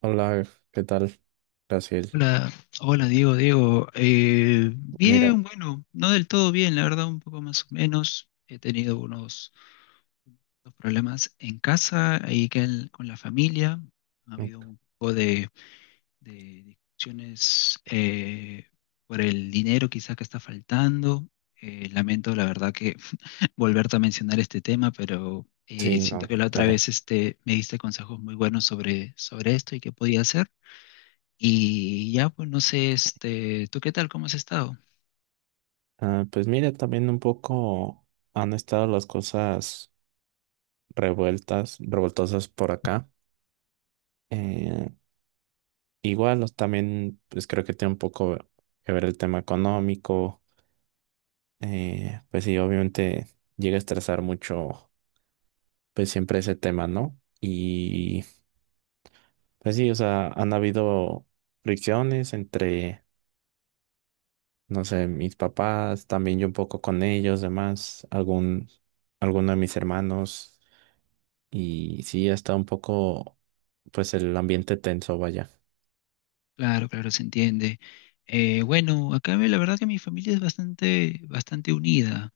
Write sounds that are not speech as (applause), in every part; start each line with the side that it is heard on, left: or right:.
right: Hola, ¿qué tal, Brasil?
left: Hola, hola Diego, Diego. Eh,
right: Mira,
left: bien, bueno, no del todo bien, la verdad, un poco más o menos. He tenido unos problemas en casa, ahí que con la familia. Ha
right: mm,
left: habido un poco de discusiones por el dinero quizá que está faltando. Lamento, la verdad, que (laughs) volverte a mencionar este tema, pero
right: sí,
left: siento
right: no,
left: que la otra
right: dale.
left: vez este, me diste consejos muy buenos sobre esto y qué podía hacer. Y ya, pues no sé, este, ¿tú qué tal? ¿Cómo has estado?
right: Pues mira, también un poco han estado las cosas revueltas, revoltosas por acá. Eh, igual, también, pues creo que tiene un poco que ver el tema económico. Pues sí, obviamente llega a estresar mucho, pues siempre ese tema, ¿no? Y pues sí, o sea, han habido fricciones entre... no sé, mis papás, también yo un poco con ellos, demás, alguno de mis hermanos. Y sí, está un poco, pues el ambiente tenso, vaya.
left: Claro, claro, se entiende. Bueno, acá la verdad que mi familia es bastante, bastante unida.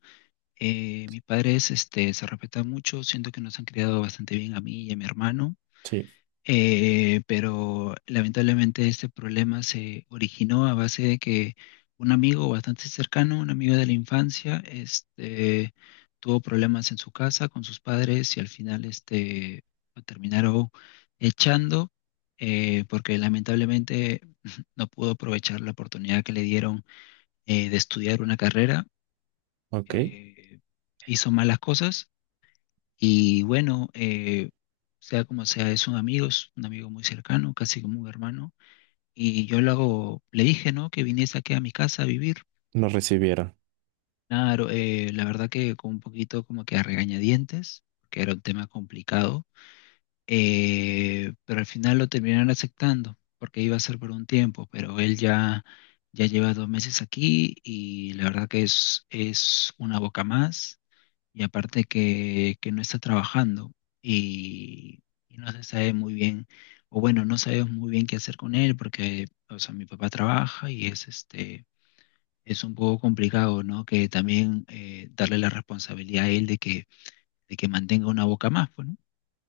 left: Mis padres, este, se respetan mucho, siento que nos han criado bastante bien a mí y a mi hermano.
right: Sí,
left: Pero lamentablemente este problema se originó a base de que un amigo bastante cercano, un amigo de la infancia, este, tuvo problemas en su casa con sus padres y al final este, lo terminaron echando porque lamentablemente (laughs) no pudo aprovechar la oportunidad que le dieron de estudiar una carrera,
right: ok,
left: eh, hizo malas cosas y bueno, sea como sea, es un amigo muy cercano, casi como un hermano. Y yo lo hago, le dije, ¿no? Que viniese aquí a mi casa a vivir.
right: nos recibieron.
left: Claro, la verdad que con un poquito como que a regañadientes, porque era un tema complicado. Pero al final lo terminaron aceptando, porque iba a ser por un tiempo, pero él ya lleva 2 meses aquí y la verdad que es una boca más y aparte que no está trabajando y, y no se sabe muy bien, o bueno, no sabemos muy bien qué hacer con él porque, o sea, mi papá trabaja y es este, es un poco complicado, ¿no? Que también darle la responsabilidad a él de que mantenga una boca más, pues, ¿no?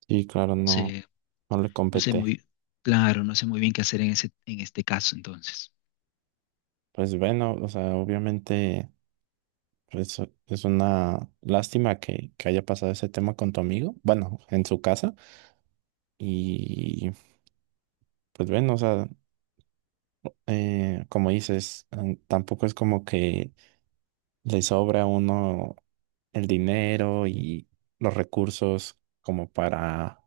right: Y claro, no,
left: Se-
right: no le
left: no sé
right: competé.
left: muy, claro, no sé muy bien qué hacer en ese, en este caso entonces.
right: Pues bueno, o sea, obviamente pues, es una lástima que haya pasado ese tema con tu amigo, bueno, en su casa. Y pues bueno, o sea, como dices, tampoco es como que le sobra a uno el dinero y los recursos como para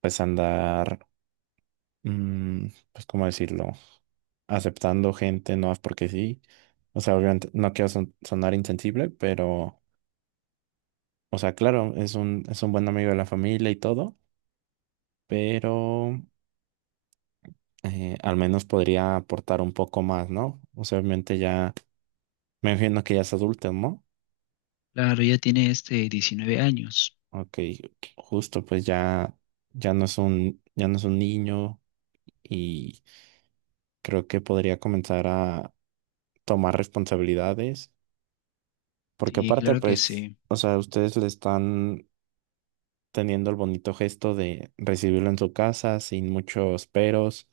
right: pues andar, mm, pues cómo decirlo, aceptando gente no es porque sí. O sea, obviamente no quiero sonar insensible, pero, o sea, claro, es un buen amigo de la familia y todo, pero al menos podría aportar un poco más, ¿no? O sea, obviamente ya, me imagino que ya es adulto, ¿no?
left: Claro, ya tiene este 19 años.
right: Ok, justo, pues ya, ya no es un niño y creo que podría comenzar a tomar responsabilidades, porque
left: Sí,
right: aparte,
left: claro que
right: pues,
left: sí.
right: o sea, ustedes le están teniendo el bonito gesto de recibirlo en su casa sin muchos peros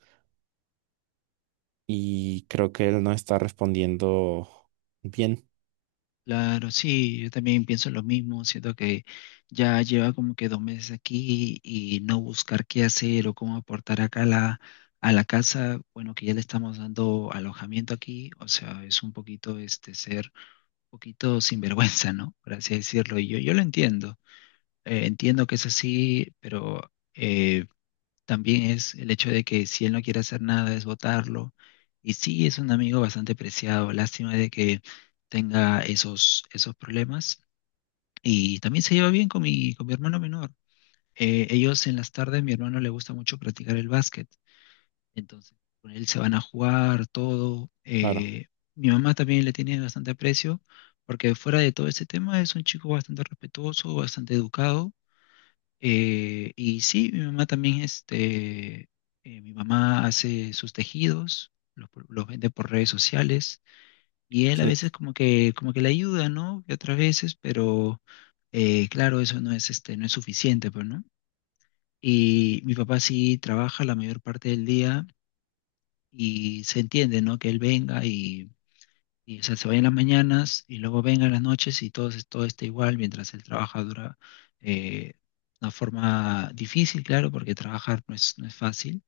right: y creo que él no está respondiendo bien,
left: Claro, sí, yo también pienso lo mismo, siento que ya lleva como que 2 meses aquí y no buscar qué hacer o cómo aportar acá a la casa, bueno, que ya le estamos dando alojamiento aquí, o sea, es un poquito este ser un poquito sinvergüenza, ¿no? Por así decirlo, y yo lo entiendo, entiendo que es así, pero eh, también es el hecho de que si él no quiere hacer nada es votarlo. Y sí, es un amigo bastante preciado. Lástima de que tenga esos problemas. Y también se lleva bien con mi hermano menor. Ellos en las tardes, mi hermano le gusta mucho practicar el básquet. Entonces, con él se van a jugar todo.
right: claro.
left: Mi mamá también le tiene bastante aprecio, porque fuera de todo ese tema es un chico bastante respetuoso, bastante educado y sí, mi mamá también, este, mi mamá hace sus tejidos, los vende por redes sociales, y él a
right: Sí,
left: veces como que le ayuda, ¿no? Y otras veces, pero claro, eso no es, este, no es suficiente, pues, ¿no? Y mi papá sí trabaja la mayor parte del día y se entiende, ¿no? Que él venga y o sea, se vaya en las mañanas y luego venga en las noches y todo, todo está igual mientras él trabaja dura eh, una forma difícil, claro, porque trabajar no es fácil,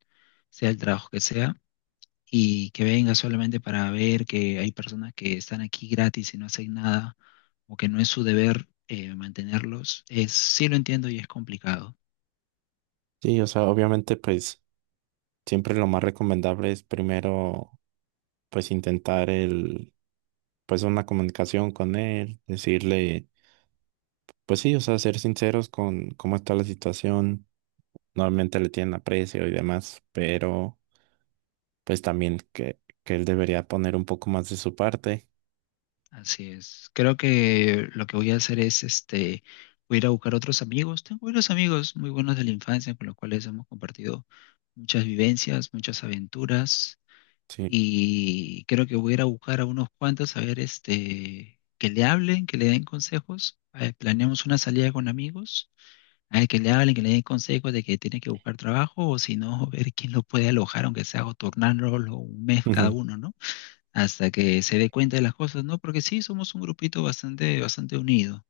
left: sea el trabajo que sea, y que venga solamente para ver que hay personas que están aquí gratis y no hacen nada, o que no es su deber mantenerlos, es, sí lo entiendo y es complicado.
right: sí, o sea, obviamente, pues, siempre lo más recomendable es primero, pues, intentar pues, una comunicación con él, decirle, pues sí, o sea, ser sinceros con cómo está la situación normalmente le tienen aprecio y demás, pero pues también que él debería poner un poco más de su parte.
left: Así es. Creo que lo que voy a hacer es, este, voy a ir a buscar otros amigos. Tengo unos amigos muy buenos de la infancia con los cuales hemos compartido muchas vivencias, muchas aventuras.
right: Sí,
left: Y creo que voy a ir a buscar a unos cuantos a ver, este, que le hablen, que le den consejos. Planeamos una salida con amigos. A ver, que le hablen, que le den consejos de que tiene que buscar trabajo o si no, (laughs) ver quién lo puede alojar, aunque sea o turnarlo un mes cada
right: ujú.
left: uno, ¿no? Hasta que se dé cuenta de las cosas, ¿no? Porque sí, somos un grupito bastante, bastante unido.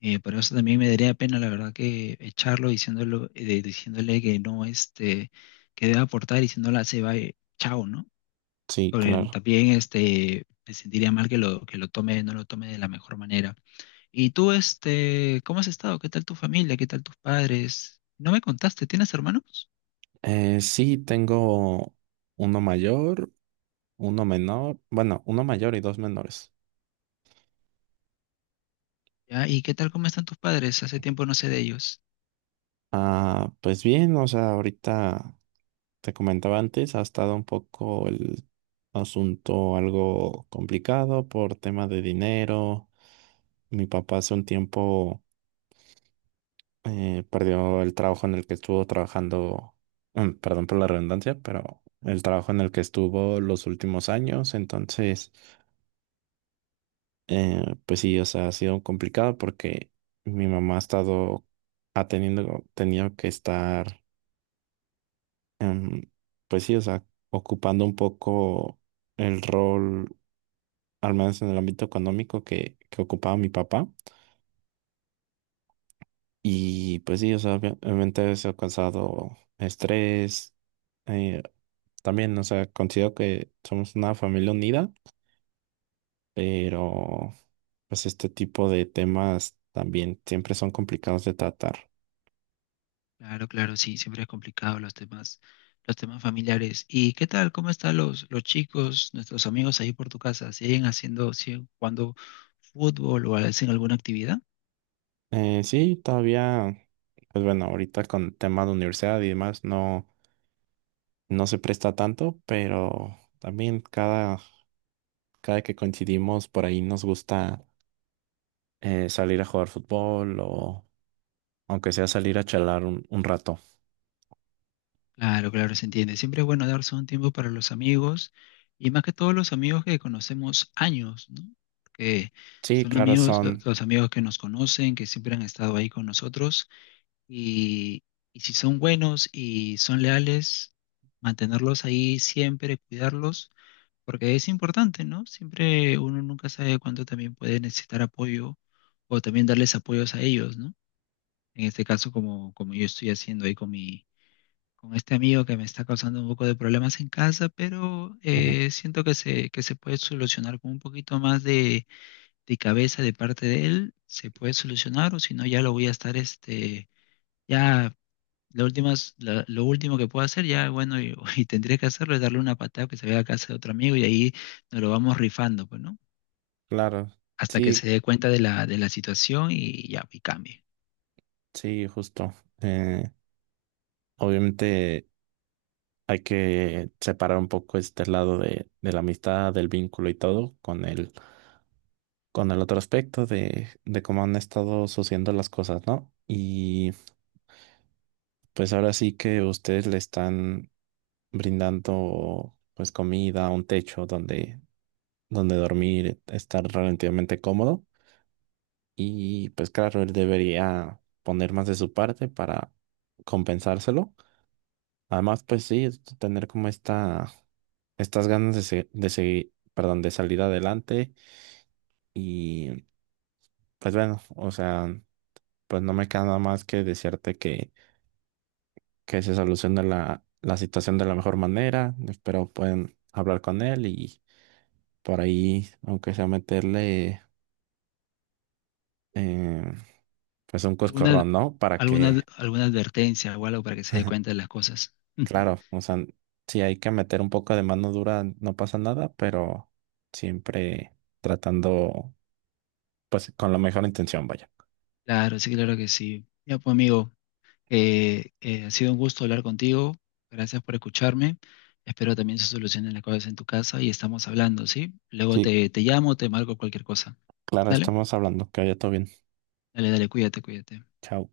left: Pero eso también me daría pena, la verdad, que echarlo diciéndolo, diciéndole que no, este, que debe aportar y se va, chao, ¿no?
right: Sí,
left: Porque
right: claro.
left: también, este, me sentiría mal que lo tome, no lo tome de la mejor manera. Y tú, este, ¿cómo has estado? ¿Qué tal tu familia? ¿Qué tal tus padres? No me contaste, ¿tienes hermanos?
right: Sí, tengo uno mayor, uno menor, bueno, uno mayor y dos menores.
left: ¿Ya? ¿Y qué tal, cómo están tus padres? Hace tiempo no sé de ellos.
right: Ah, pues bien, o sea, ahorita te comentaba antes, ha estado un poco el asunto algo complicado por tema de dinero. Mi papá hace un tiempo perdió el trabajo en el que estuvo trabajando, perdón por la redundancia, pero el trabajo en el que estuvo los últimos años, entonces, pues sí, o sea, ha sido complicado porque mi mamá ha estado, tenido que estar, em, pues sí, o sea, ocupando un poco el rol, al menos en el ámbito económico que ocupaba mi papá. Y pues sí, o sea, obviamente eso ha causado estrés. eh, también, o sea, considero que somos una familia unida, pero pues este tipo de temas también siempre son complicados de tratar.
left: Claro, claro, sí, siempre es complicado los temas familiares. ¿Y qué tal? ¿Cómo están los chicos, nuestros amigos ahí por tu casa? ¿Siguen jugando fútbol o hacen alguna actividad?
right: Sí, todavía, pues bueno, ahorita con el tema de universidad y demás no se presta tanto, pero también cada que coincidimos por ahí nos gusta salir a jugar fútbol o aunque sea salir a chalar un rato.
left: Claro, claro, se entiende. Siempre es bueno darse un tiempo para los amigos y más que todos los amigos que conocemos años, ¿no? Que
right: Sí,
left: son
right: claro,
left: amigos, lo-
right: son,
left: los amigos que nos conocen, que siempre han estado ahí con nosotros y, y si son buenos y son leales, mantenerlos ahí siempre, cuidarlos porque es importante, ¿no? Siempre uno nunca sabe cuánto también puede necesitar apoyo o también darles apoyos a ellos, ¿no? En este caso, como, como yo estoy haciendo ahí con mi, con este amigo que me está causando un poco de problemas en casa, pero
right: ujú,
left: siento que que se puede solucionar con un poquito más de cabeza de parte de él, se puede solucionar, o si no, ya lo voy a estar este. Ya lo último que puedo hacer ya, bueno, y, (laughs) y tendría que hacerlo es darle una patada que se vaya a casa de otro amigo y ahí nos lo vamos rifando, pues, ¿no?
right: claro,
left: Hasta que
right: sí,
left: se dé cuenta de la situación y ya, y cambie.
right: sí, justo. Eh, obviamente hay que separar un poco este lado de la amistad, del vínculo y todo con el otro aspecto de cómo han estado sucediendo las cosas, ¿no? Y pues ahora sí que ustedes le están brindando pues comida, un techo donde dormir, estar relativamente cómodo. Y pues claro, él debería poner más de su parte para compensárselo. Además, pues sí, es tener como estas ganas de, de seguir, perdón, de salir adelante. Y pues bueno, o sea, pues no me queda nada más que desearte que se solucione la situación de la mejor manera. Espero puedan hablar con él y por ahí, aunque sea meterle eh, pues un
left: ¿Alguna,
right: coscorrón, ¿no? Para
left: alguna,
right: que
left: alguna advertencia o algo para que se dé cuenta
right: (laughs)
left: de las cosas? (laughs)
right: Claro, o sea, si hay que meter un poco de mano dura, no pasa nada, pero siempre tratando, pues, con la mejor intención, vaya.
left: Claro, sí, claro que sí. Ya, pues, amigo, ha sido un gusto hablar contigo. Gracias por escucharme. Espero también se solucionen las cosas en tu casa y estamos hablando, ¿sí? Luego
right: Sí,
left: te llamo, te marco cualquier cosa.
right: claro,
left: Dale.
right: estamos hablando. Que vaya todo bien.
left: Dale, dale, cuídate, cuídate.
right: Chao.